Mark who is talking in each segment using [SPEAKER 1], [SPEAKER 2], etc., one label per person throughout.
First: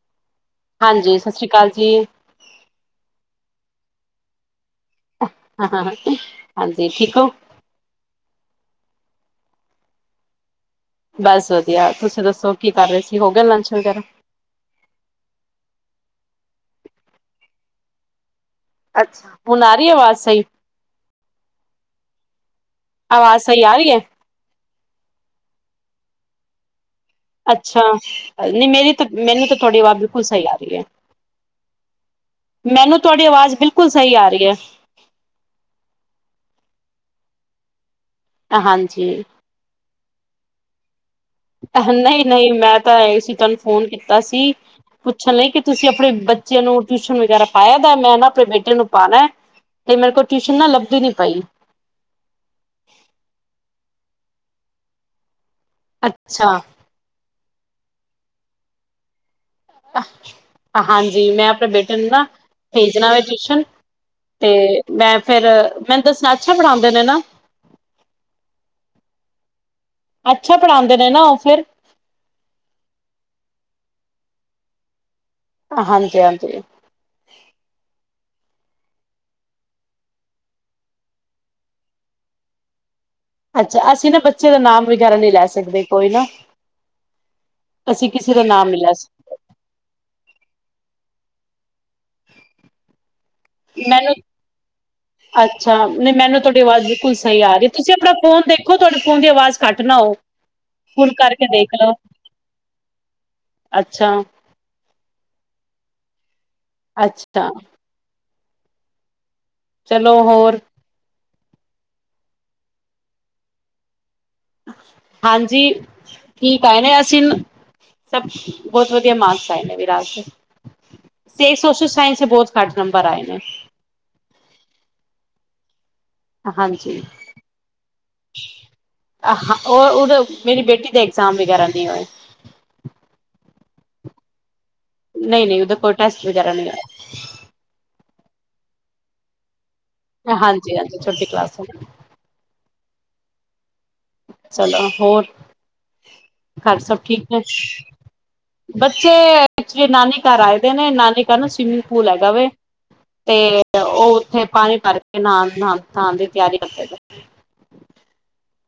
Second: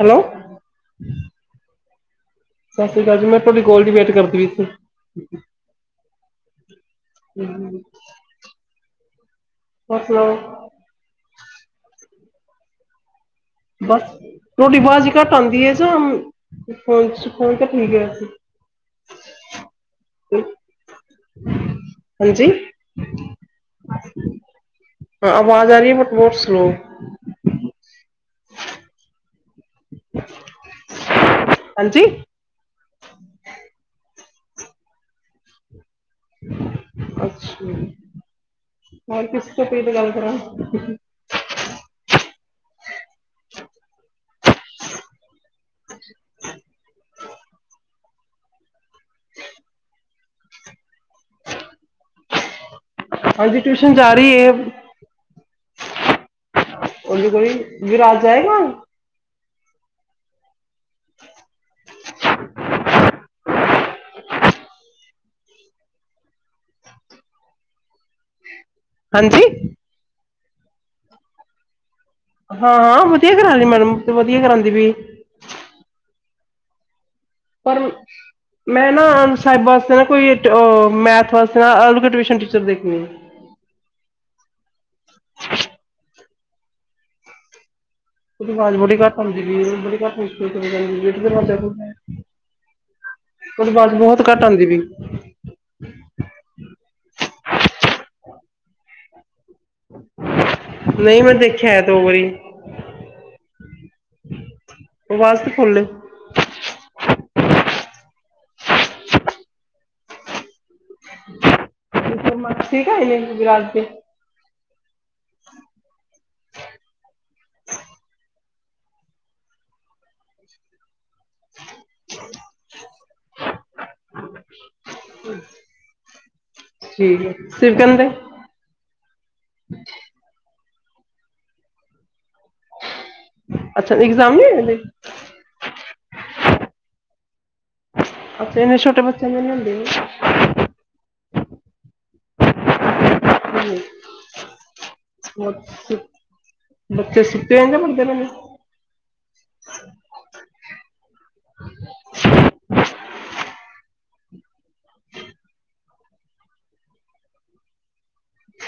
[SPEAKER 1] Hello
[SPEAKER 2] ਹਾਂਜੀ ਸਤਿ ਸ੍ਰੀ ਅਕਾਲ ਜੀ,
[SPEAKER 1] ਸਤਿ ਸ੍ਰੀ ਅਕਾਲ ਜੀ ਮੈਂ ਤੁਹਾਡੀ ਕੋਲ ਦੀ ਵੇਟ ਕਰਦੀ ਈ
[SPEAKER 2] ਹਾਂ-ਹਾਂ,
[SPEAKER 1] ਹੂੰ, ਮਤਲਬ,
[SPEAKER 2] ਬਸ ਵਧੀਆ ਤੁਸੀਂ ਦੱਸੋ ਕੀ ਕਰ ਰਹੇ ਸੀ। ਹੋ ਗਿਆ ਲੰਚ ਵਗੈਰਾ
[SPEAKER 1] ਬਸ ਤੁਹਾਡੀ ਬਾਜ਼ ਘੱਟ ਆਦੀ ਹੈ, ਜਾਂ ਫੋ ਫੋਨ ਚ ਠੀਕ ਹੈ।
[SPEAKER 2] ਅੱਛਾ ਹੁਣ ਆ ਰਹੀ ਅਵਾਜ਼ ਸਹੀ,
[SPEAKER 1] ਹਾਂਜੀ
[SPEAKER 2] ਅਵਾਜ਼ ਸਹੀ ਆ ਰਹੀ ਹੈ।
[SPEAKER 1] ਸਪੋਰਟਸ ਨੂੰ
[SPEAKER 2] ਅੱਛਾ, ਨਹੀਂ ਮੇਰੀ ਤਾਂ ਮੈਨੂੰ ਤਾਂ ਤੁਹਾਡੀ ਆਵਾਜ ਬਿਲਕੁਲ ਸਹੀ ਆ ਰਹੀ ਹੈ,
[SPEAKER 1] ਹਾਂਜੀ
[SPEAKER 2] ਨਹੀਂ ਮੈਨੂੰ ਤੁਹਾਡੀ ਆਵਾਜ਼ ਬਿਲਕੁਲ ਸਹੀ ਆ ਹੈ। [unintelligible]
[SPEAKER 1] ਅੱਛਾ,
[SPEAKER 2] ਹਾਂਜੀ
[SPEAKER 1] ਹੋਰ ਕਿਸ [unintelligible] ਗੱਲ ਕਰਾਂ,
[SPEAKER 2] ਨਹੀਂ-ਨਹੀਂ ਮੈਂ ਤਾਂ ਸੀ ਤੁਹਾਨੂੰ ਫੋਨ ਕੀਤਾ ਸੀ। ਲਈ ਕਿ ਤੁਸੀਂ ਆਪਣੇ ਬੱਚਿਆਂ ਨੂੰ ਟਿਊਸ਼ਨ ਵਗੈਰਾ ਪਾਇਆ ਦਾ ਮੈਂ ਨਾ, ਆਪਣੇ ਬੇਟੇ ਨੂੰ ਪਾਣਾ ਤੇ ਮੇਰੇ ਕੋਲ ਟਿਊਸਸ਼ਨ ਲੱਭਦੀ ਨੀ ਪਾਈ।
[SPEAKER 1] ਹਾਂਜੀ ਟਿਊਸ਼ਨ ਜਾ ਰਹੀ ਹੈ।
[SPEAKER 2] ਅੱਛਾ,
[SPEAKER 1] ਵੀਰ ਆ ਜਾਏਗਾ।
[SPEAKER 2] ਆ, ਹਾਂਜੀ ਮੈਂ ਆਪਣੇ ਬੇਟੇ ਨੂੰ ਨਾ ਭੇਜਣਾ ਵ ਟਿਊਸ਼ਨ ਤੇ ਮੈਂ ਫਿਰ ਮੈਨੂੰ ਦੱਸਣਾ ਅੱਛਾ ਪੜ੍ਹਾਉਂਦੇ ਨੇ ਨਾ
[SPEAKER 1] ਹਾਂਜੀ
[SPEAKER 2] ਅੱਛਾ ਪੜ੍ਹਾਉਂਦੇ ਨੇ ਨਾ ਉਹ ਫਿਰ
[SPEAKER 1] ਹਾਂ ਹਾਂ ਵਧੀਆ ਕਰਾਦੀ ਮੈਡਮ ਵਧੀਆ ਕਰਾਉਂਦੀ ਵੀ
[SPEAKER 2] ਹਾਂਜੀ ਹਾਂਜੀ
[SPEAKER 1] ਪਰ ਮੈਂ ਨਾ ਸਾਹਿਬ ਵਾਸਤੇ ਨਾ ਕੋਈ ਮੈਥ ਵਾਸਤੇ ਨਾ ਅਲੱਗ ਟਿਊਸ਼ਨ ਟੀਚਰ ਦੇਖਣੀ
[SPEAKER 2] ਅੱਛਾ ਅਸੀਂ ਨਾ ਬੱਚੇ ਦਾ ਨਾਮ ਵਗੈਰਾ ਨਹੀਂ ਲੈ ਸਕਦੇ ਕੋਈ ਨਾ ਅਸੀਂ ਕਿਸੇ ਦਾ ਨਾਮ
[SPEAKER 1] ਆਵਾਜ਼
[SPEAKER 2] ਨਹੀਂ ਲੈ
[SPEAKER 1] ਬੜੀ ਘੱਟ
[SPEAKER 2] ਸਕਦੇ
[SPEAKER 1] ਆਂਦੀ ਪਈ ਬੜੀ ਘੱਟ ਮੁਸ਼ਿਲ [inaudible] [inaudible]
[SPEAKER 2] ਮੈਨੂੰ
[SPEAKER 1] ਬਹੁਤ ਘੱਟ ਆਉਂਦੀ ਵੀ
[SPEAKER 2] ਅੱਛਾ ਨਹੀਂ ਮੈਨੂੰ ਤੁਹਾਡੀ ਆਵਾਜ਼ ਬਿਲਕੁਲ ਸਹੀ ਆ ਰਹੀ ਤੁਸੀਂ ਆਪਣਾ ਫੋਨ ਦੇਖ ਤੁਹਾਡੇ ਫ਼ੋਨ ਦੀ ਆਵਾਜ਼ ਘੱਟ ਨਾ ਹੋ ਫੁੱਲ
[SPEAKER 1] ਨਹੀਂ ਮੈਂ
[SPEAKER 2] ਕਰਕੇ
[SPEAKER 1] ਦੇਖਿਆ
[SPEAKER 2] ਦੇਖ
[SPEAKER 1] ਹੈ
[SPEAKER 2] ਲਓ
[SPEAKER 1] ਦੋ ਵਾਰੀ
[SPEAKER 2] ਅੱਛਾ
[SPEAKER 1] [inaudible]
[SPEAKER 2] ਅੱਛਾ ਚਲੋ ਹੋਰ
[SPEAKER 1] ਮੱਛੀ [inaudible]
[SPEAKER 2] ਹਾਂਜੀ ਠੀਕ ਆਏ ਨੇ ਅਸੀਂ ਸਭ ਬਹੁਤ ਵਧੀਆ ਮਾਰਕਸ ਆਏ ਨੇ ਵੀਰਾਜ ਦੇ ਸੋਸ਼ਲ ਸਾਇੰਸ ਦੇ ਬਹੁਤ ਘੱਟ ਨੰਬਰ ਆਏ ਨੇ
[SPEAKER 1] ਹੂੰ
[SPEAKER 2] ਹਾਂਜੀ
[SPEAKER 1] ਦੇ
[SPEAKER 2] ਹਾਂ ਉਹ ਉਹਦੇ ਮੇਰੀ ਬੇਟੀ ਐਗਜ਼ਾਮ ਵਗੈਰਾ ਨਹੀਂ ਹੋਏ।
[SPEAKER 1] ਅੱਛਾ ਇਗਜ਼ਾਮ ਨੀ ਹੋਏ ਹਲੇ।
[SPEAKER 2] ਨਹੀਂ ਨਹੀਂ ਉਹਦਾ ਕੋਈ ਟੈਸਟ ਵਗੈਰਾ ਨਹੀਂ ਹੋਇਆ
[SPEAKER 1] ਅੱਛੇ ਇੰਨੇ ਛੋਟੇ ਬੱਚਿਆਂ ਦੇ ਨੀ ਹੁੰਦੇ
[SPEAKER 2] ਹਾਂਜੀ ਹਾਂਜੀ ਛੋਟੀ ਕਲਾਸ [inaudible]
[SPEAKER 1] ਹੂੰ
[SPEAKER 2] ਚਲੋ ਹੋਰ
[SPEAKER 1] ਸੁ-
[SPEAKER 2] ਘਰ ਸਭ
[SPEAKER 1] ਬੱਚੇ
[SPEAKER 2] ਠੀਕ ਹੈ
[SPEAKER 1] ਸੁੱਤੇ ਹੋਏ ਨੇ ਪੜਦੇ ਨੇ
[SPEAKER 2] ਬੱਚੇ ਐਕਚੁਲੀ ਨਾਨੀ ਘਰ ਆਏ ਦੇ ਨੇ ਨਾਨੀ ਘਰ ਨੂੰ ਸਵੀਮਿੰਗ ਪੂਲ ਹੈਗਾ ਵੈ ਤੇ ਉਹ ਖੇ ਪਾਣੀ ਭਰਕੇ ਨਾਣ ਨਾਣ ਦੀ ਤਿਆਰੀ ਕਰਦੇ ਪਏ।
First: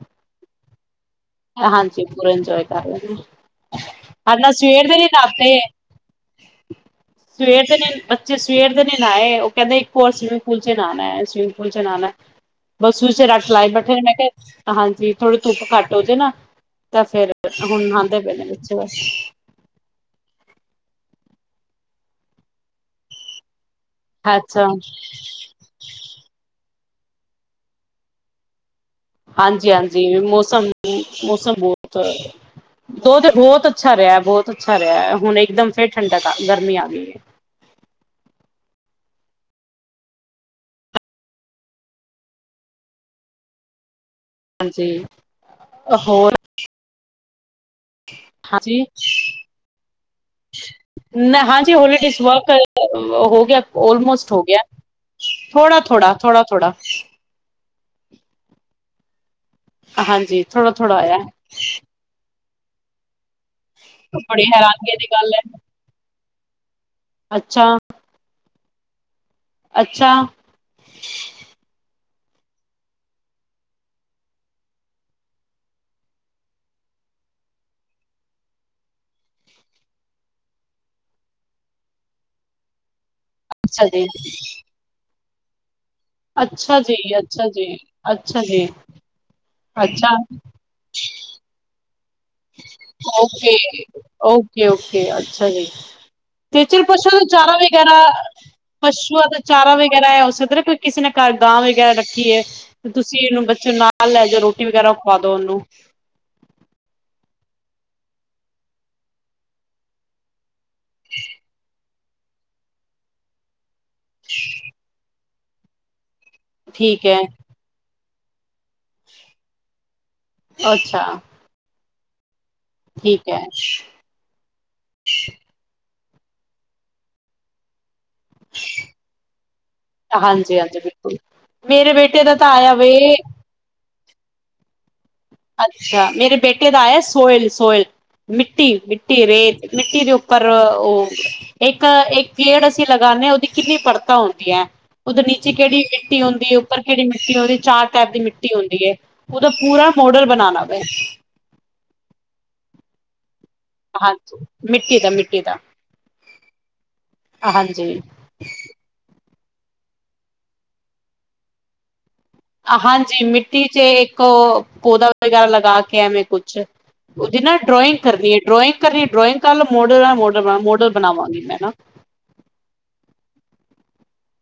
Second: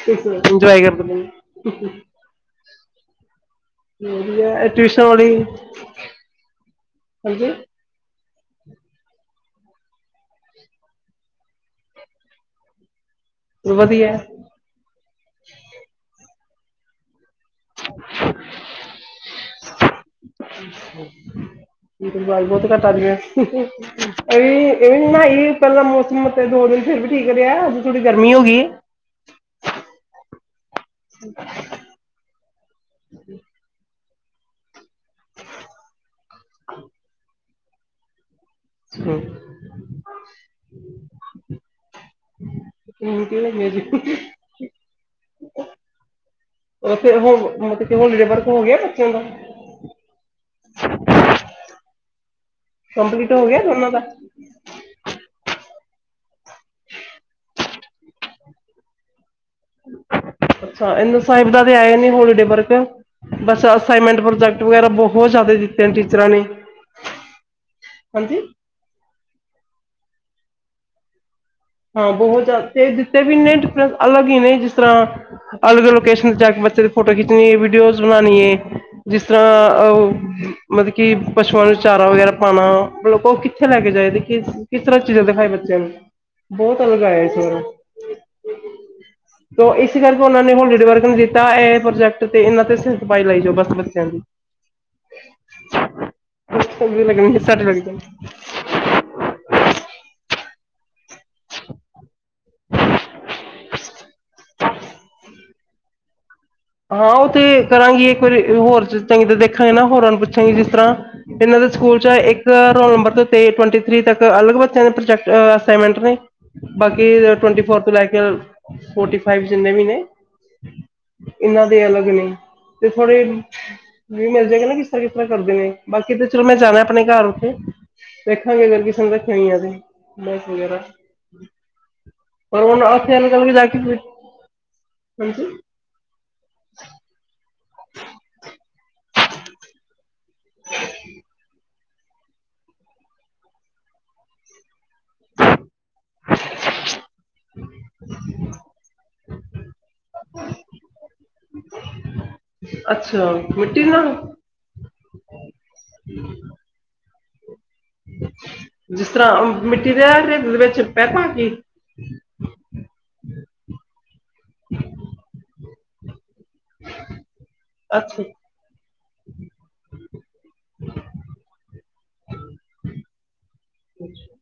[SPEAKER 1] ਇੰਜੋਏ ਕਰਦੇ
[SPEAKER 2] ਹਾਂਜੀ ਪੂਰਾ ਇੰਜੋਏ ਕਰ ਰਹੇ
[SPEAKER 1] ਨੇ
[SPEAKER 2] ਅੱਜ ਨਾ
[SPEAKER 1] ਵਧੀਆ ਇਹ
[SPEAKER 2] ਸਵੇਰ ਦੇ
[SPEAKER 1] ਟਿਊਸ਼ਨ ਵਾਲੀ
[SPEAKER 2] ਨਾਤੇ
[SPEAKER 1] ਹਾਂਜੀ
[SPEAKER 2] ਸਵੇਰ ਦੇ ਬੱਚੇ ਸਵੇਰ ਦੇ ਨੀ ਨਾਏ ਕਹਿੰਦੇ ਇੱਕ ਹੋਰ ਸਵੀਮਿੰਗ ਪੂਲ ਚ ਨਹਾਣਾ ਸਵਿਮਿੰਗ ਪੂਲ ਚ ਨਹਾਣਾ [inaudible] ਰੱਟ ਲਾਏ ਬੈਠੇ ਮੈਂ
[SPEAKER 1] ਵਧੀਆ ਹੈ।
[SPEAKER 2] ਕਿਹਾ ਹਾਂਜੀ ਥੋੜੀ ਧੁੱਪ ਘੱਟ ਨਾ ਤਾਂ ਫੇਰ ਹੁਣ ਆਂਦੇ ਪਏ ਨੇ ਪਿੱਛੇ ਬਸ
[SPEAKER 1] ਲੇਕਿਨ ਆਵਾਜ਼ ਬਹੁਤ ਘੱਟ ਆ ਰਹੀ ਆ
[SPEAKER 2] ਅੱਛਾ
[SPEAKER 1] ਇਹ ਇਹ ਵੀ ਨਾ ਪਹਿਲਾਂ ਮੌਸਮ ਦੋ ਦਿਨ ਫਿਰ ਵੀ ਠੀਕ ਰਿਹਾ ਅੱਜ ਥੋੜੀ ਗਰਮੀ ਹੋ ਗਈ
[SPEAKER 2] ਹਾਂਜੀ ਹਾਂਜੀ ਮੌਸਮ ਮੌਸਮ ਬਹੁਤ ਦੋ ਦਿਨ ਬਹੁਤ ਅੱਛਾ ਰਿਹਾ। ਬਹੁਤ ਖਰਿਆ ਹੁਣ ਇੱਕਦਮ ਫੇਰ ਠੰਡਕ ਗਰਮੀ ਆ ਗਈ ਹੈ।
[SPEAKER 1] [inaudible]
[SPEAKER 2] ਹਾਂਜੀ। ਹੋਰ
[SPEAKER 1] ਉ ਉਹ
[SPEAKER 2] ਹਾਂਜੀ ਨਾ ਹਾਂਜੀ ਹੋਲੀਡੇ ਵਾਹ
[SPEAKER 1] ਕੰਪਲੀਟ
[SPEAKER 2] ਹੋ ਗਿਆ
[SPEAKER 1] ਦੋਨਾਂ ਦਾ
[SPEAKER 2] ੳਲਮੋਸਟ ਹੋ ਗਿਆ। ਥੋੜਾ ਥੋੜਾ ਥੋੜਾ ਥੋੜਾ ਹਾਂਜੀ ਥੋੜਾ ਥੋੜਾ
[SPEAKER 1] ਅੱਛਾ
[SPEAKER 2] ਆਇਆ
[SPEAKER 1] ਇੰਦ ਸਾਹਿਬ ਦਾ ਤੇ ਆਏ ਨੀ ਹੋਲੀ ਡੇਬਰ [inaudible] ਬਸ ਅਸਾਈਨਮੈਂਟ
[SPEAKER 2] ਬੜੀ
[SPEAKER 1] ਪ੍ਰੋਜੈਕਟ ਵਗੈਰਾ
[SPEAKER 2] ਹੈਰਾਨਗੀ ਦੀ ਗੱਲ
[SPEAKER 1] ਬਹੁਤ ਜ਼ਿਆਦਾ
[SPEAKER 2] ਹੈ
[SPEAKER 1] ਦਿੱਤੇ ਨੇ ਟੀਚਰਾਂ ਨੇ। ਹ
[SPEAKER 2] ਅੱਛਾ!
[SPEAKER 1] ਹਾਂਜੀ
[SPEAKER 2] ਅੱਛਾ!
[SPEAKER 1] ਹਾਂ ਬਹੁਤ ਜ਼ਿਆਦਾ ਤੇ ਜਿੱਤੇ ਵੀ ਇਨੇ ਡਿਫਰੈਂਸ ਅਲੱਗ ਹੀ ਨੇ ਜਿਸ ਤਰ੍ਹਾਂ ਅਲੱਗ ਲੋਕੇਸ਼ਨ ਤੇ ਜਾ ਕੇ ਬੱਚੇ ਦੀ ਫੋਟੋ ਖਿੱਚਣੀ ਹੈ ਵੀਡੀਓਜ਼ ਬਣਾਣੀ ਹੈ ਜਿਸ ਤਰ੍ਹਾਂ ਮਤਲਬ ਕਿ ਪਸ਼ੂਆਂ ਨੂੰ ਚਾਰਾ ਵਗੈਰਾ ਪਾਉਣਾ। ਲ ਉਹ ਕਿੱਥੇ ਲੈ
[SPEAKER 2] ਅੱਛਾ
[SPEAKER 1] ਕੇ
[SPEAKER 2] ਜੀ
[SPEAKER 1] ਜਾਏਦੇ ਕਿਸ ਤਰ੍ਹਾਂ? ਦੇ ਭਾਈ ਬੱਚਿਆਂ ਨੂੰ
[SPEAKER 2] ਅੱਛਾ
[SPEAKER 1] ਬਹੁਤ
[SPEAKER 2] ਜੀ,
[SPEAKER 1] ਅਲਗ ਆਏਆ ਸੀ
[SPEAKER 2] ਅੱਛਾ
[SPEAKER 1] ਉਹ
[SPEAKER 2] ਜੀ, ਅੱਛਾ ਜੀ,
[SPEAKER 1] ਤੇ ਇਸ
[SPEAKER 2] ਅੱਛਾ
[SPEAKER 1] ਕਰਕੇ ਉਹਨਾਂ ਨੇ ਉਹ ਲੀੜੇ ਵਰਕ ਨੇ ਦਿੱਤਾ ਇਹ ਪ੍ਰੋਜੈਕਟ। ਤੇ ਇਹਨਾਂ ਤੇ ਸਿਰ ਖਪਾਈ ਲਾਈ ਜਾਓ
[SPEAKER 2] ਓਕੇ
[SPEAKER 1] ਬਸ ਬੱਚਿਆਂ ਦੀ
[SPEAKER 2] ਓਕੇ ਓਕੇ ਅੱਛਾ ਜੀ ਤੇ ਚਿਰ ਪਸ਼ੂਆਂ ਦਾ
[SPEAKER 1] ਲੱਗਣੀ
[SPEAKER 2] ਚਾਰਾ
[SPEAKER 1] ਸਾਡੇ ਲੱਗ ਜਾਣੀ
[SPEAKER 2] ਵਗੈਰਾ ਪਸ਼ੂਆਂ ਦਾ ਚਾਰਾ ਵਗੈਰਾ ਹੈ ਉਸ। ਕਿਸੇ ਨਾ ਘਰ ਗਾਂ ਵਗੈਰਾ ਰੱਖੀ। ਤੁਸੀਂ ਇਹਨੂੰ ਬੱਚੋਂ ਨਾਲ ਲੈ ਜਾਓ ਰੋਟੀ ਵਗੈਰਾ ਖਵਾ ਦੋ ਉਹਨੂੰ
[SPEAKER 1] ਹਾਂ ਉਹ ਤੇ ਕਰਾਂਗੀ ਇੱਕ ਵਾਰੀ ਹੋਰ ਚੰਗੀ ਤਰ ਦੇਖਾਂਗੇ ਨਾ ਹੋਰਾਂ ਨੂੰ ਪੁੱਛਾਂਗੀ ਜਿਸ ਤਰ੍ਹਾਂ ਇਹਨਾਂ ਦੇ ਸਕੂਲ ਚ ਇੱਕ ਰੋਲ ਨੰਬਰ ਤੇੱ ਟਵੰਟੀ। ਤ ਤੱਕ ਅਲੱ ਬੱਤਿਆਂ ਪ੍ਰਜੈਕਟ। ਅ ਅਸਾਈਮੈਂਟ ਨੇ
[SPEAKER 2] ਠੀਕ
[SPEAKER 1] ਬਾਕੀ
[SPEAKER 2] ਹੈ,
[SPEAKER 1] ਟਵੈਂਟੀ ਫੋਰ ਤੋਂ ਲੈ ਕੇ ਫੋਰਟੀ ਫਾਈਵ ਜਿੰਨੇ ਵੀ ਨੇ
[SPEAKER 2] ਅੱਛਾ!
[SPEAKER 1] ਇਹਨਾਂ ਦੇ ਅਲੱਗ ਨੇ ਤੇ ਥੋੜੇ
[SPEAKER 2] ਠੀਕ ਹੈ,
[SPEAKER 1] ਵੀ ਮਿਲ ਜਾਗਾ ਨਾ ਕਿਸ ਤਰ੍ਹਾਂ ਕਿਸ ਤਰ੍ਹਾਂ ਕਰਦੇ ਨੇ? ਬਾਕੀ ਤੇ ਚਲੋ ਮੈਂ ਜਾਣਾ ਆਪਣੇ ਘਰ ਉੱਥੇ। ਦੇਖਾਂਗੇ ਅਗਰ ਕਿਸੇ ਨੇ ਦੇਖਿਆ ਆੈ ਵਗਰਾ
[SPEAKER 2] ਹਾਂਜੀ-ਹਾਂਜੀ ਬਿਲਕੁਲ। ਮੇਰੇ ਬੇਟੇ ਦਾ ਤਾਂ
[SPEAKER 1] ਪਰ
[SPEAKER 2] ਆਇਆ
[SPEAKER 1] ਹੁਣ
[SPEAKER 2] ਵੇ
[SPEAKER 1] ਆਥੇ ਕੱਲ ਜਾ ਕੇ ਹਾਂਜੀ
[SPEAKER 2] ਅੱਛਾ ਮੇਰੇ ਬੇਟੇ ਦਾ ਆਇਆ ਸੋਇਲ ਸੋਇਲ। ਮਿੱਟੀ, ਮਿੱਟੀ ਰੇਤ ਮਿੱਟੀ ਦੇ ਉੱਪਰ ਉਹ ਇੱਕ ਇੱਕ ਗੇੜ ਅਸੀਂ ਲਗਾਦੇ ਹਾਂ ਉਹਦੀ ਕਿੰਨੀ ਪੜਤਾਾਂ ਹੁੰਦੀਆਂ? ਦੇ ਨੀਚੇ ਕਿਹੜੀ ਮਿੱਟੀ ਹੁੰਦੀ ਉਪਰ ਕਿਹੜੀ ਮਿੱਟੀ ਹੁੰਦੀ ਚਾਰ ਟਾਈਪ ਦੀ ਮਿੱਟੀ ਹੁੰਦੀ ਉਹਦਾ ਪੂਰਾ ਨੂਡਲ ਬਣਾਉਣਾ ਮੈਂ।
[SPEAKER 1] ਅੱਛਾ! ਮਿੱਟੀ ਨਾਲ
[SPEAKER 2] ਹਾਂਜੀ ਮਿੱਟੀ ਦਾ ਮਿੱਟੀ ਦਾ। ਹਾਂਜੀ
[SPEAKER 1] ਤ ਮਿੱਟੀ ਦੇ ਹੇਦ ਦੇ ਵਿੱਚ ਪੈ ਪਾ ਕੇ?
[SPEAKER 2] ਹਾਂਜੀ ਮਿੱਟੀ ਚ ਇੱਕ ਪੌਦਾ ਵਗੈਰਾ ਲਗਾ ਕੇ ਐਵੇਂ ਕੁਝ। ਅੱਾ ਉਹ ਜਿ ਨਾ ਡਰੋਇੰਗ
[SPEAKER 1] ਅੱਛਾ
[SPEAKER 2] ਕਰਨੀ ਹੈ ਡਰੋਇੰਗ ਕਰ ਡ੍ਰਇਗ ਕਾਰੱਲ ਮੋਡਲ ਮੋਡ ਮੋਡਲ ਬਣਾਵਾਂਗੀ ਮੈਂ ਨਾ
[SPEAKER 1] ਹਮ ਅੱਛਾ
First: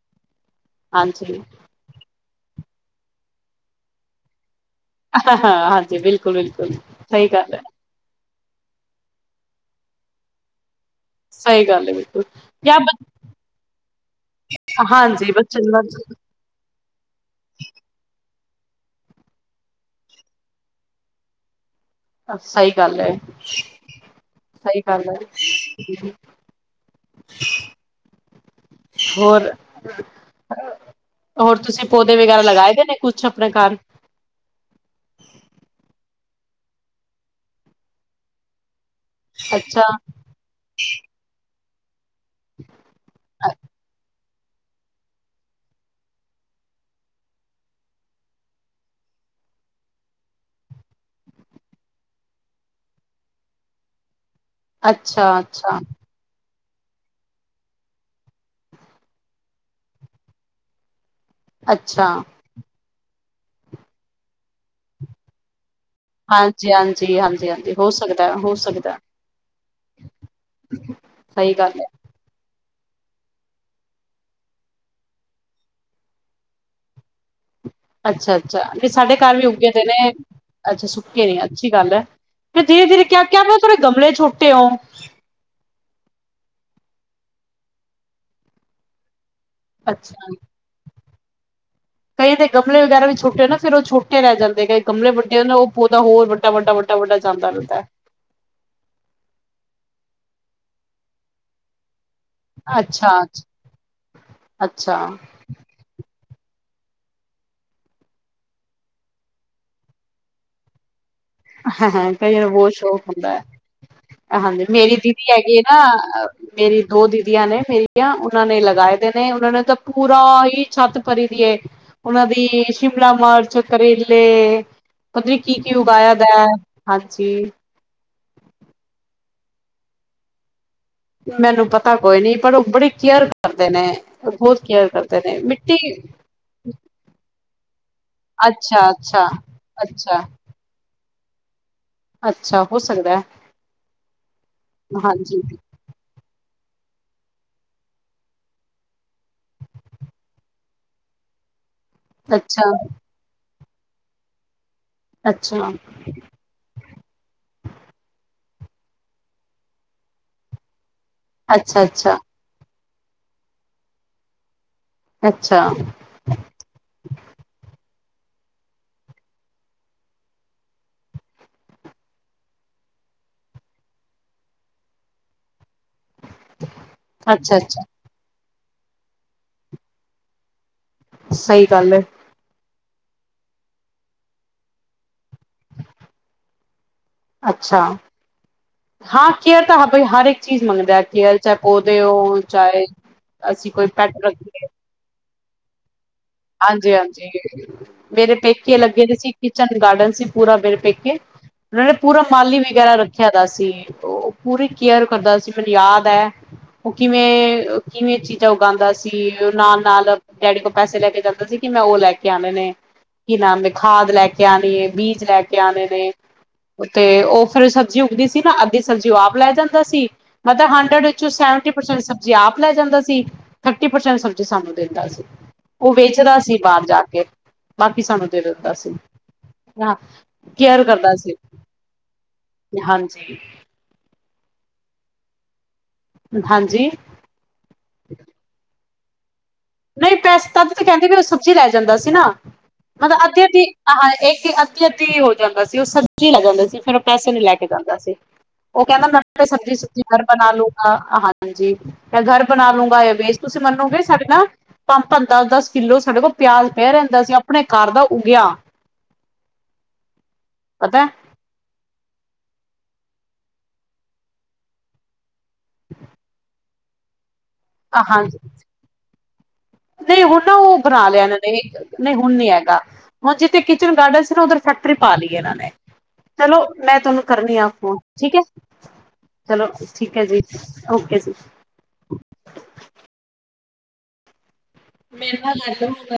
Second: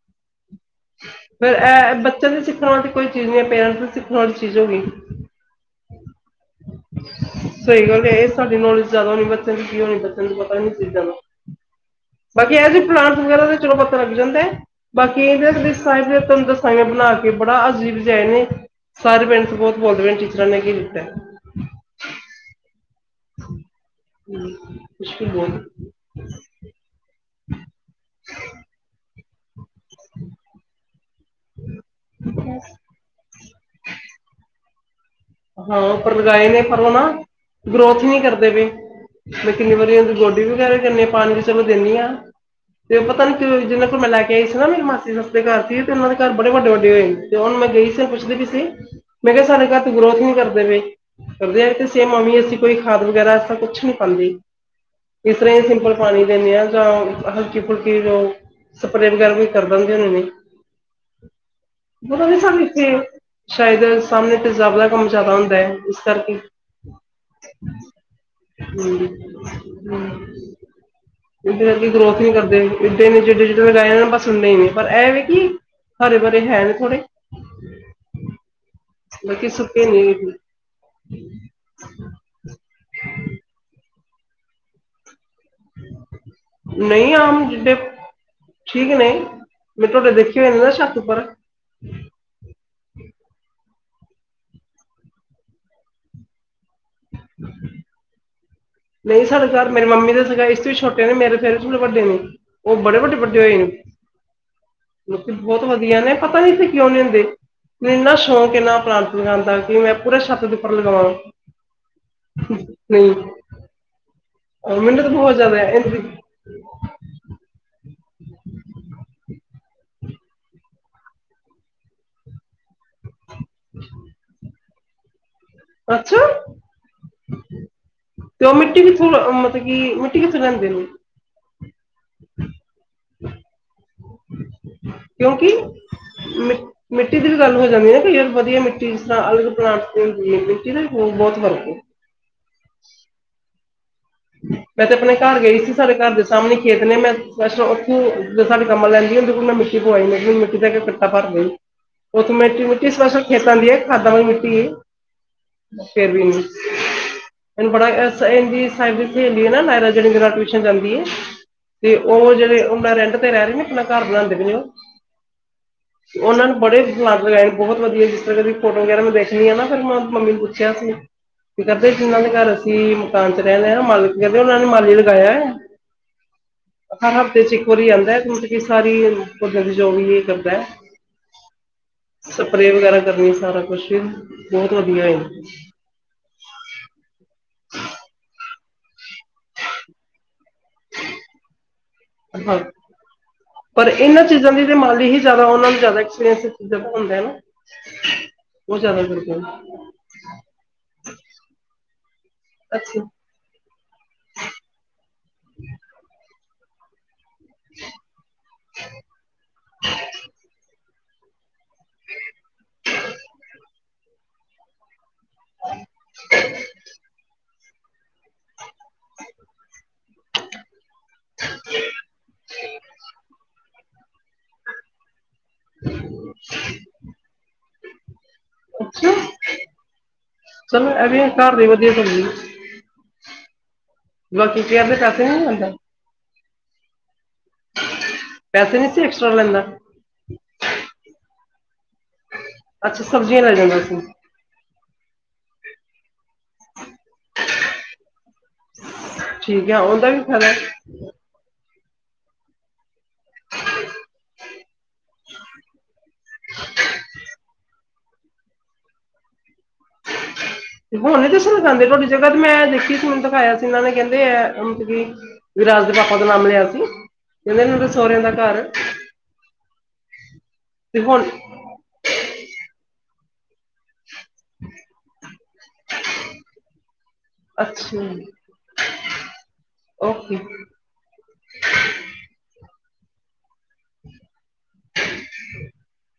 [SPEAKER 2] ਹਾਂਜੀ
[SPEAKER 1] ਫੇਿਰ ਇਹ ਬ ਚੱਲਦੇ ਸਿੱਖਣ ਵਾਲੀ ਕੋਈ ਚੀਜ਼ ਨਹੀਂ ਹੈ ਪੇਰੈਂਟਸ ਨੂੰ ਸਿੱਖ ਵਾਲੀ ਚੀਜ਼ ਹੋ ਗਈ
[SPEAKER 2] ਹਾਂ ਹਾਂ ਹਾਂਜੀ ਬਿਲਕੁਲ ਬਿਲਕੁਲ ਸਹੀ ਗੱਲ ਹੈ।
[SPEAKER 1] ਸਹੀ ਗੱਲ ਹੈ ਇਹ ਸਾਡੀ ਨੌਲੇਜ ਜ਼ਿਆਦਾ ਹੋਣੀ ਬੱਚਿਆਂ ਦੀ ਕੀ ਹੋਣੀ ਬੱਚਿਆਂ ਨੂੰ ਪਤਾ ਨਹੀਂ ਚੀਜ਼ਾਂ। ਦਾ
[SPEAKER 2] ਸਹੀ ਗੱਲ ਹੈ। ਬਿਲਕੁਲ
[SPEAKER 1] ਬਾਕੀ ਇਹ
[SPEAKER 2] ਜਾਂ
[SPEAKER 1] ਜਿਹੇ
[SPEAKER 2] ਬ
[SPEAKER 1] ਪਲਾਂਟ ਵਗੈਰਾ ਚਲੋ ਪੱਤਾ ਲੱਗ ਜਾਂਦਾ ਬਾਕੀ
[SPEAKER 2] ਹਾਂਜੀ
[SPEAKER 1] ਇਹ
[SPEAKER 2] ਬੱਚਨ ਦਾ
[SPEAKER 1] ਤੰਦਰ ਬਣਾ ਕੇ ਬੜਾ ਅਜੀਬਜਏ ਨੇ। ਸਾਰੇ ਪਿੰਡਸ ਬਹੁਤ ਬੋਲਦੇ ਪਿੰ ਟੀਚਰਾਂ ਨੇ ਕੀਤਾ।
[SPEAKER 2] ਸਹੀ ਗੱਲ ਹੈ ਸਹੀ ਗੱਲ
[SPEAKER 1] ਮੁਸ਼ਕਿਲ ਬਹੁਤ
[SPEAKER 2] ਹੈ ਹੋਰ ਹੋਰ ਤੁਸੀਂ ਪੌਦੇ ਵਗੈਰਾ ਲਗਾਏ ਦੇ ਨੇ ਕੁੱਛ? ਆਪਣੇ ਘਰ
[SPEAKER 1] ਹਾਂ ਪਰ ਲਗਾਏ ਨੇ ਪਰ ਉਹ ਨਾ ਗਰੋਥ ਨਹੀਂ ਕਰਦੇ ਪਏ। ਮੈਂ ਕਿੰਨੀ
[SPEAKER 2] ਅੱਛਾ
[SPEAKER 1] ਵਾਰੀ ਉਹਦੀ ਗੋਡੀ ਵਗੈਰਾ ਕਰਨੇ ਪਾਣੀ। ਚਲ ਦਿੰਦੀ ਹਾਂ। ਤੇ ਉਹ ਪਤਾ ਨੀ ਕਿ ਜਿਨਾਂ ਕੋਲ ਮੈਂ ਲੈ ਕੇ ਗਈ ਸੀ ਨਾ ਮੇਰੀ ਮਾਸੀ ਸਸਤੇ ਘਰ ਸੀ ਤੇ ਉਹਨਾਂ ਦੇ ਘਰ ਬੜੇ ਵੱਡੇ ਵੱਡੇ ਹੋਏ ਸੀ ਤੇ ਉਹੁਣ ਮੈਂ ਗਈ ਸੀ ਪੁੱਛਦੀ ਵੀ ਸੀ ਮੈਂ ਕਿਹਾ ਸਾਡੇ ਘਰ ਗਰੋਥ ਨੀਂ ਕਰਦੇਂ ਪਏ। ਕਰਦੇ ਵੀ ਤੇ ਸੇਮ ਅਮੀ ਅਸੀਂ ਕੋਈ ਖਾਦ ਵਗੈਰਾ ਕੁੱਛ ਨੀਂ ਪਾਂਦੀ।
[SPEAKER 2] ਅੱਛਾ
[SPEAKER 1] ਇਸ ਤਰ੍ਹਾਂ ਹੀ
[SPEAKER 2] ਅੱਛਾ
[SPEAKER 1] ਸਿੰਪਲ ਪਾਣੀ ਦਿੰਦੇਂ ਹਾਂ। ਜਾਂ ਹਲਕੀ ਫੁਲਕੀ ਜ਼ੋ ਸਪ੍ਰੇ ਵਗ਼ੈਰਾ ਵੀ ਕਰ ਦਿੰਦੇਂ ਹੋਣੇਂ ਨੇ।
[SPEAKER 2] ਅੱਛਾ
[SPEAKER 1] ਬਣਾਉਂਣੀ ਸਾਂ ਵਿੱਚੇ। ਸ਼ਾਇਦ ਸਾਹਮਣੇਂ ਤੇ। ਸਾਬ ਦਾ ਕੰਮ ਜ਼ਿਆਦਾ ਹੁੰਦਾਂ ਹੈ। ਇਸ ਕਰਕੇ।
[SPEAKER 2] ਹਾਂਜੀ ਹਾਂਜੀ ਹਾਂਜੀ ਹਾਂਜੀ ਹੋ ਸਕਦਾ ਹੋ
[SPEAKER 1] ਹੂੰ,
[SPEAKER 2] ਸਕਦਾ
[SPEAKER 1] ਹੂੰ
[SPEAKER 2] ਸਹੀ
[SPEAKER 1] ਇਹਦੇ
[SPEAKER 2] ਗੱਲ ਹੈ
[SPEAKER 1] ਕਰਕੇ ਗਰੋਥ ਨੀਂ ਕਰਦੇਂ ਹੈਗੇ। ਇਡੇ ਨੇਂ ਜਿਡੇ ਜਿਡੇ ਮੈਂ ਲਗਾਏ ਬਸ ਓਨੇ ਹੀ ਨੇਂ ਪਰ ਐਹ ਵੀ ਕਿ ਹਰੇ ਬੜੇ ਹੈਂ ਨੇਂ ਥੋੜੇ।
[SPEAKER 2] ਅੱਛਾ ਅੱਛਾ। ਤੇ ਸਾਡੇ ਘਰ ਵੀ
[SPEAKER 1] ਬਾਕੀ
[SPEAKER 2] ਉੱਗੇ ਦੇ
[SPEAKER 1] ਸੁੱਕੇ
[SPEAKER 2] ਨੇਂ।
[SPEAKER 1] ਨਹੀਂ
[SPEAKER 2] ਅੱਛਾ ਸੁੱਕੇ ਨੀਂ ਅੱਛੀ ਗੱਲ ਹੈ। ਫ਼ਿਰ ਧੀਰੇ ਧੀਰੇ ਕਿਆ ਕਿਹਾਂ [unintelligible] ਮੈਂ ਥੋੜੇ ਗਮਲੇ ਚ। ਟੁੱਟਿੲੌ। [unintelligible]
[SPEAKER 1] ਨਹੀਂ ਆਮ ਜਿਡੇ ਠੀਕ ਨੇਂ। ਮੈਂ ਤੁਹਾਡੇ
[SPEAKER 2] ਅੱਛਾ
[SPEAKER 1] ਦੇਖੇਂ ਹੋਏ ਨੇ ਨਾ ਛੱਤ ਉੱਪਰ। [inaudible]
[SPEAKER 2] ਕਈ ਤਾਂ ਗਮਲੇ ਵਗ਼ੈਰਾ ਵੀ ਛੋਟੇ ਨੇਂ। ਫ਼ਿਰ ਉਹ ਛੋਟੇ ਰਹਿ ਜਾਂਦੇ ਨੇਂ। ਕਈ ਗਮਲੇ ਵੱਡੇ ਨੇਂ ਉਹ ਪੋਦਾ ਹੋਰ ਵੱਡਾ ਵੱਡਾ ਵੱ ਤਾਂ ਵੱਡਾ ਜਾਂਦਾ ਰਹਿੰਦਾਂ ਹੈਂ।
[SPEAKER 1] ਨਹੀਂ ਸਾਡੇ ਘਰ ਮੇਰੇ ਮੰਮੀ ਦੇ [unintelligible] ਸੀ। ਇਸ ਤੋਂ ਵੀ ਛੋਟੇ ਨੇਂ ਮੇਰੇ ਫ਼ਿਰ ਵੀ ਥੋੜੇ ਵੱਡੇ ਨੇਂ। ਉਹ ਬੜੇ ਵੱਡੇ
[SPEAKER 2] ਅੱਛਾ
[SPEAKER 1] ਵੱਡੇ ਹੋਏ ਨੇਂ।
[SPEAKER 2] ਅੱਛਾ
[SPEAKER 1] ਲੋਕੀਂ ਬਹੁਤ ਵਧੀਆਂ ਨੇਂ। ਪਤਾਂ ਨੀਂ ਇੱਥੇਂ ਕਿਉਂ ਨੀਂ ਹੁੰਦੇ। ਮੈਂਨੂੰ ਨਾ ਸ਼ੌਂਕ ਆ ਏਨਾਂ ਪਲਾਟ ਲਗਾਉਣ ਦਾ ਕਿ ਮੈਂ ਪੂਰਾਂ ਛੱਤ ਦੇ ਉੱਪਰ ਲਗਾਵਾਂ।
[SPEAKER 2] ਹ ਹ
[SPEAKER 1] ਨਹੀਂ
[SPEAKER 2] ਹਾਂਜੀ
[SPEAKER 1] ਅਹ
[SPEAKER 2] ਮੇਰੀ
[SPEAKER 1] ਮੈਨੂੰ ਤਾਂ
[SPEAKER 2] ਦੀਦੀ
[SPEAKER 1] ਬਹੁਤ ਜ਼ਿਆਦਾ
[SPEAKER 2] ਹੈਗੇ
[SPEAKER 1] ਹੈ
[SPEAKER 2] ਨਾ
[SPEAKER 1] ਇਹਦੀ-
[SPEAKER 2] ਮੇਰੀ ਦੋ ਦੀਦੀਆਂ ਨੇਂ ਮੇਰੀ [unintelligible] ਉਹਨਾਂ ਨੇਂ ਲਗਾਏ ਦੇ ਨੇਂ। ਉਹਨਾਂ ਨੇ ਤਾਂ ਚੋ ਕਰੇਲੇ। ਪਤਾ ਨੀ। [inaudible] ਕੀ ਕੀ ਉਗਾਇਆ। ਦਾ ਹੈ। ਹਾਂਜੀ
[SPEAKER 1] ਤੇ ਉਹ ਮਿੱਟੀ ਕਿੱਥੋਂ ਮਤਲ [unintelligible] ਤੇ ਕਿ ਮਿੱਟੀ ਕਿਥੋਂ ਲੈਂਦੇਂ ਨੇਂ।
[SPEAKER 2] ਮੈਂਨੂੰ ਪਤ ਉਹ ਤਾਂ ਕੋਈ ਨੀਂ ਪਰ ਉਹ ਬੜੀ ਕੇਅਰ ਕਰਦੇਂ ਨੇਂ। [unintelligible] ਹੋਰ। [unintelligible]
[SPEAKER 1] ਕਿਉਂਕਿ ਮਿਟ ਮਿੱਟੀ ਦੀ ਵੀ ਗੱਲ਼ ਹੋ ਜਾਂਦੀ ਹੈ। ਕਈਆਂ ਵਾਰ ਵਧੀਆਂ
[SPEAKER 2] ਅੱਛਾ,
[SPEAKER 1] ਮਿੱਟੀ। ਜਿਸ
[SPEAKER 2] ਅੱਛਾ,
[SPEAKER 1] ਤਰ੍ਹਾਂ ਅਲੱਗ ਪਲਾਂਟ ਦੀ ਹੁੰਦੀ ਐ ਨਾ ਮਿੱਟੀ ਦੇ। ਉਹ ਬਹੁਤ
[SPEAKER 2] ਅੱ
[SPEAKER 1] ਮੈਂ ਤੇ ਆਪਣੇ ਘਰ ਗਈਂ ਸੀ। ਸਾਡੇ ਘਰ ਦੇ ਸਾਹਮਣੇਂ ਖੇ ਮੈਂ ਜੇ ਸਾਡੇ [unintelligible] ਕੰਮਾਂ ਲੈਂਦੀਦੇ ਮਿੱਟੀ ਪਵਾਈ ਮਿੱਟੀ ਦਾ ਕੇ ਕੱਟਾ ਭਰ ਲਿਆਈ। ਉਥੇ ਮੈਟੀ
[SPEAKER 2] ਅੱਛਾ,
[SPEAKER 1] [unintelligible] ਖਾਦਾਂ ਵਾਲੀ ਮਿੱਟੀ ਏ
[SPEAKER 2] ਅੱਛਾ, ਅੱਛਾ,
[SPEAKER 1] ਫੇਰ ਵੀ ਮਿ [unintelligible] ਨਾ ਮਾਇਰਾ ਜਿਹੜੀ ਮੇਰੇ ਨਾਲ ਟਿਊਸ਼ਨ ਜਾਂਦੀ ਹੈ [unintelligible]
[SPEAKER 2] ਅੱਛਾ,
[SPEAKER 1] ਤੇ ਉਹ ਆਪਣਾ ਰੈਂਿੰ ਤੇ ਰਹੇ ਨੇ ਆਪਣਾ ਘਰ ਬਣਾਉਦੇ ਵੀ ਨ
[SPEAKER 2] ਅੱਛਾ,
[SPEAKER 1] ਉਹ ਉਹਨਾਂ ਨੇ ਬੜੇ ਲੱਗ ਲਗਾਏ ਨੇ ਬਹੁਤ ਵਧੀਆ। ਫੋਟੋ ਵਗੈਰਾ ਮੈਂ ਦੇਖਣੀ ਆ ਨਾ ਫੇਿਰ ਮੈਂ ਮੰਮੀ ਨੂੰ ਪੁੱਛਿਆ ਸੀ ਵੀ ਕਦੇ ਜਿਹਨਾਂ ਦੇ ਘਰ ਅਸੀਂ ਮਕਾਨ ਚ, ਨਾ ਮਾਲੀ ਕਹਿੰਦੇ ਉਹਨਾਂ ਨੇ ਮਾਲੀ ਲਗਾਇਆ। ਹਰ ਹਫ਼ਤੇ ਚ
[SPEAKER 2] ਅੱਛਾ,
[SPEAKER 1] ਇੱਕ
[SPEAKER 2] ਅੱਛਾ
[SPEAKER 1] ਵਾਰੀ ਆਉਂਦਾ ਹੈ। ਇਹ ਸਾਰੀ ਪੱਦ ਦੀ ਜੋਗ ਵੀ ਇਹ ਕਰਦਾ।
[SPEAKER 2] ਸਹੀ ਗੱਲ ਹੈ,
[SPEAKER 1] ਕਰ ਸਾਰਾ ਕੁਛ ਬਹੁਤ ਵਧੀਆ,
[SPEAKER 2] ਅੱਛਾ ਹਾਂ, ਕੇਅਰ ਤਾਂ ਹ ਹਰ ਚੀਜ਼ ਮੰਗਦਾ ਹੈ ਕੇਅਰ ਚਾਹੇ ਪੌਦੇ ਹੋ
[SPEAKER 1] ਹਾਂ।
[SPEAKER 2] ਚਾਹੇ ਅਸੀਂ ਕੋਈ
[SPEAKER 1] ਪਰ ਇਹਨਾਂ
[SPEAKER 2] ਪੈਟ ਰੱਖ
[SPEAKER 1] ਚੀਜ਼ਾਂ ਦੀ ਤੇ ਮਾਲੀ ਹੀ ਜ਼ਿਆਦਾ ਉਹਨਾਂ ਨੂੰ ਜ਼ਿਆਦਾ ਐਕਸਪੀਰੀਅੰਸ ਚੀਜ਼ਾਂ ਦਾ ਹੁੰਦਾ ਹੈ
[SPEAKER 2] ਹਾਂਜੀ-ਹਾਂਜੀ
[SPEAKER 1] ਨਾ।
[SPEAKER 2] ਮੇਰੇ ਪੇਕੇ
[SPEAKER 1] ਉਹ ਜ਼ਿਆਦਾ
[SPEAKER 2] ਲੱਗੇ ਦੇ ਸੀ
[SPEAKER 1] ਕਰਦੇ ਨੇ
[SPEAKER 2] ਕਿਚਨ ਗਾਰਡਨ ਸੀ ਪੂਰਾ ਮੇਰੇ ਪੇਕੇ ਪੂਰਾ ਮਾਲੀ ਵਗੈਰਾ
[SPEAKER 1] ਅੱਛਾ
[SPEAKER 2] ਰੱਖਿਆ ਦਾ ਸੀ, ਉਹ ਪੂਰੀ ਕੇਅਰ ਕਰਦਾ ਸੀ ਮੈਨੂੰ ਯਾਦ ਹੈ। ਉਹ ਕਿਵੇਂ, ਕਿ ਕਿਵੇਂ ਚੀਜ਼ਾਂ ਉਗਾਉਂਦਾ ਸੀ ਨਾਲ ਨਾਲ ਡੈਡੀ ਕੋਲ ਪੈਸੇ ਲੈ ਕੇ ਜਾਂਦਾ ਸੀ। ਕਿ ਮੈਂ ਉਹ ਲੈ ਕੇ ਆਣੇ ਨੇ ਕੀ ਨਾਮ ਦੇ, ਖਾਦ ਲੈਕੇ ਆਣੀ ਹੈ। ਬੀਜ ਲੈ ਕੇ ਆਣੇ ਨੇ ਤੇ ਤੇ ਉਹ, ਸਾਡੇ ਸਬਜ਼ੀ ਉੱਗਦੀ, ਨਾ ਅੱਧੀ ਸਬਜ਼ੀ ਆਪ ਲੈ ਜਾਂਦਾ ਸੀ, ਮਤਲਬ ਹੰਡਰਡ ਵਿੱਚ ਸੈਵਟੀ ਪਰਸੈਂਟ ਸਬਜ਼ੀ ਆਪ ਲੈ ਜਾਂਦਾ ਸੀ। ਥਰਟੀ ਪਰਸੈਂਟ ਸਬਜੀ ਸਾਨੂੰ ਦਿੰਦਾ ਸੀ। ਉਹ ਵੇਚਦਾ ਸੀ ਬਾਹਰ ਜਾ ਕੇ, ਬਾਕੀ ਸਾਨੂੰ ਦਿੱ ਸੀ
[SPEAKER 1] ਅੱਛਾ
[SPEAKER 2] ਕੇਅਰ
[SPEAKER 1] ਚਲੋ
[SPEAKER 2] ਕਰਦਾ
[SPEAKER 1] ਐਵੇਂ
[SPEAKER 2] ਸੀ,
[SPEAKER 1] ਘਰ ਦੀ ਵਧੀਆ ਸਬਜ਼ੀ
[SPEAKER 2] ਹਾਂਜੀ
[SPEAKER 1] ਬਾਕੀ ਕਿ ਤਾਂਸੇ ਨੀ ਹੁੰਦਾ,
[SPEAKER 2] ਹਾਂਜੀ,
[SPEAKER 1] ਐਸਟਰਾ ਲੈਂਦਾ
[SPEAKER 2] ਨਹੀਂ ਪੈਸ ਤ ਤੇ ਕਹਿੰਦੇ ਵੀ ਚ ਜਾਂਦਾ ਸੀ ਨਾ
[SPEAKER 1] ਅੱਛਾ
[SPEAKER 2] ਮਤਲਬ
[SPEAKER 1] ਸਬਜ਼ੀਆਂ
[SPEAKER 2] ਅੱਧੀ
[SPEAKER 1] ਲੈ
[SPEAKER 2] ਅੱਧੀ
[SPEAKER 1] ਜਾਂਦਾ ਸੀ
[SPEAKER 2] ਹਾਂ ਇੱਕ ਅੱਧੀ ਅੱਧੀ ਹੋ ਜਾਂਦਾ ਸੀ ਉਹ ਸਬਜ਼ੀ ਲੱਗ ਜਾਂਦਾ ਸੀ ਫਿਰ ਪੈਸੇ ਨੂੰ ਲੈ ਕੇ ਜਾਂਦਾ ਸੀ ਉਹ ਕਹਿੰਦਾ ਮ
[SPEAKER 1] ਠੀਕ
[SPEAKER 2] ਸਬਜ਼
[SPEAKER 1] ਆ
[SPEAKER 2] ਸੁਬ
[SPEAKER 1] ਉਹਦਾ ਵੀ
[SPEAKER 2] ਨਰ
[SPEAKER 1] ਫਾਇਦਾ
[SPEAKER 2] ਬਣਾ
[SPEAKER 1] ਹੈ।
[SPEAKER 2] ਲੂਗਾ ਹਾਂਜੀ ਮ ਘਰ ਬਣਾ ਲੂੰਗਾ ਇਹਵੇਸ ਤੁਸੀਂ ਮੰਨੋਗੇ ਸਾਡੇ ਨਾਲ ਪੰਪ ਦਸ ਦਸ ਕਿੱਲੋ ਸਾਡੇ ਕੋਲ ਪਿਆਜ ਪਹਿ ਰਹਿੰਦਾ ਸੀ ਆਪਣੇ ਘਰ ਦਾ ਉਗਿਆ
[SPEAKER 1] ਤੇ
[SPEAKER 2] ਪਤਾ
[SPEAKER 1] ਹੁਣ ਦੱਸ ਲਗਾਉਂਦੇ ਤੁਹਾਡੀ ਜਗ੍ਹਾ ਤੇ ਮੈਂ ਦੇਖੀ ਸੀੈਣ ਤਾਂ ਖਾਇਆ ਸੀ ਇਹਨਾਂ ਨੇ ਕਹਿੰਦੇ ਹੈ ਅਮਤ ਕੀ ਵੀਰਾਜ ਦੇ ਭਪ ਤੋਂ ਨਾਮ ਲਿਆ ਸੀ ਨ ਸੋਰੇਦਾ
[SPEAKER 2] ਹਾਂਜੀ
[SPEAKER 1] ਕਾਰ
[SPEAKER 2] ਨਹੀਂ ਹੁਣ ਨਾ ਉਹ ਬਣਾ ਲਿਆ ਨਹੀਂ ਨਹੀਂ ਹੁਣ ਨਹੀ ਹੈਗਾ ਹ ਜੇ ਤੇ ਕਿਚਨ ਗਾਰਡਨ ਉਧਰ ਫੈਕਟਰੀ ਪਾ ਲਈ ਇਹਨਾਂ ਨੇ ਚਲੋ ਮੈਂ ਤੁਹਾਨੂੰ ਕਰਨੀ ਆ ਫੋਨ
[SPEAKER 1] ਅੱਛਾ
[SPEAKER 2] ਠੀਕ ਹੈ ਚਲੋ ਠੀਕ ਹੈ ਜੀ
[SPEAKER 1] ਓਕੇ
[SPEAKER 2] ਓਕੇ ਜੀ
[SPEAKER 1] [inaudible]
[SPEAKER 2] ਮੇ ਨਾਲ ਲੱਦਾ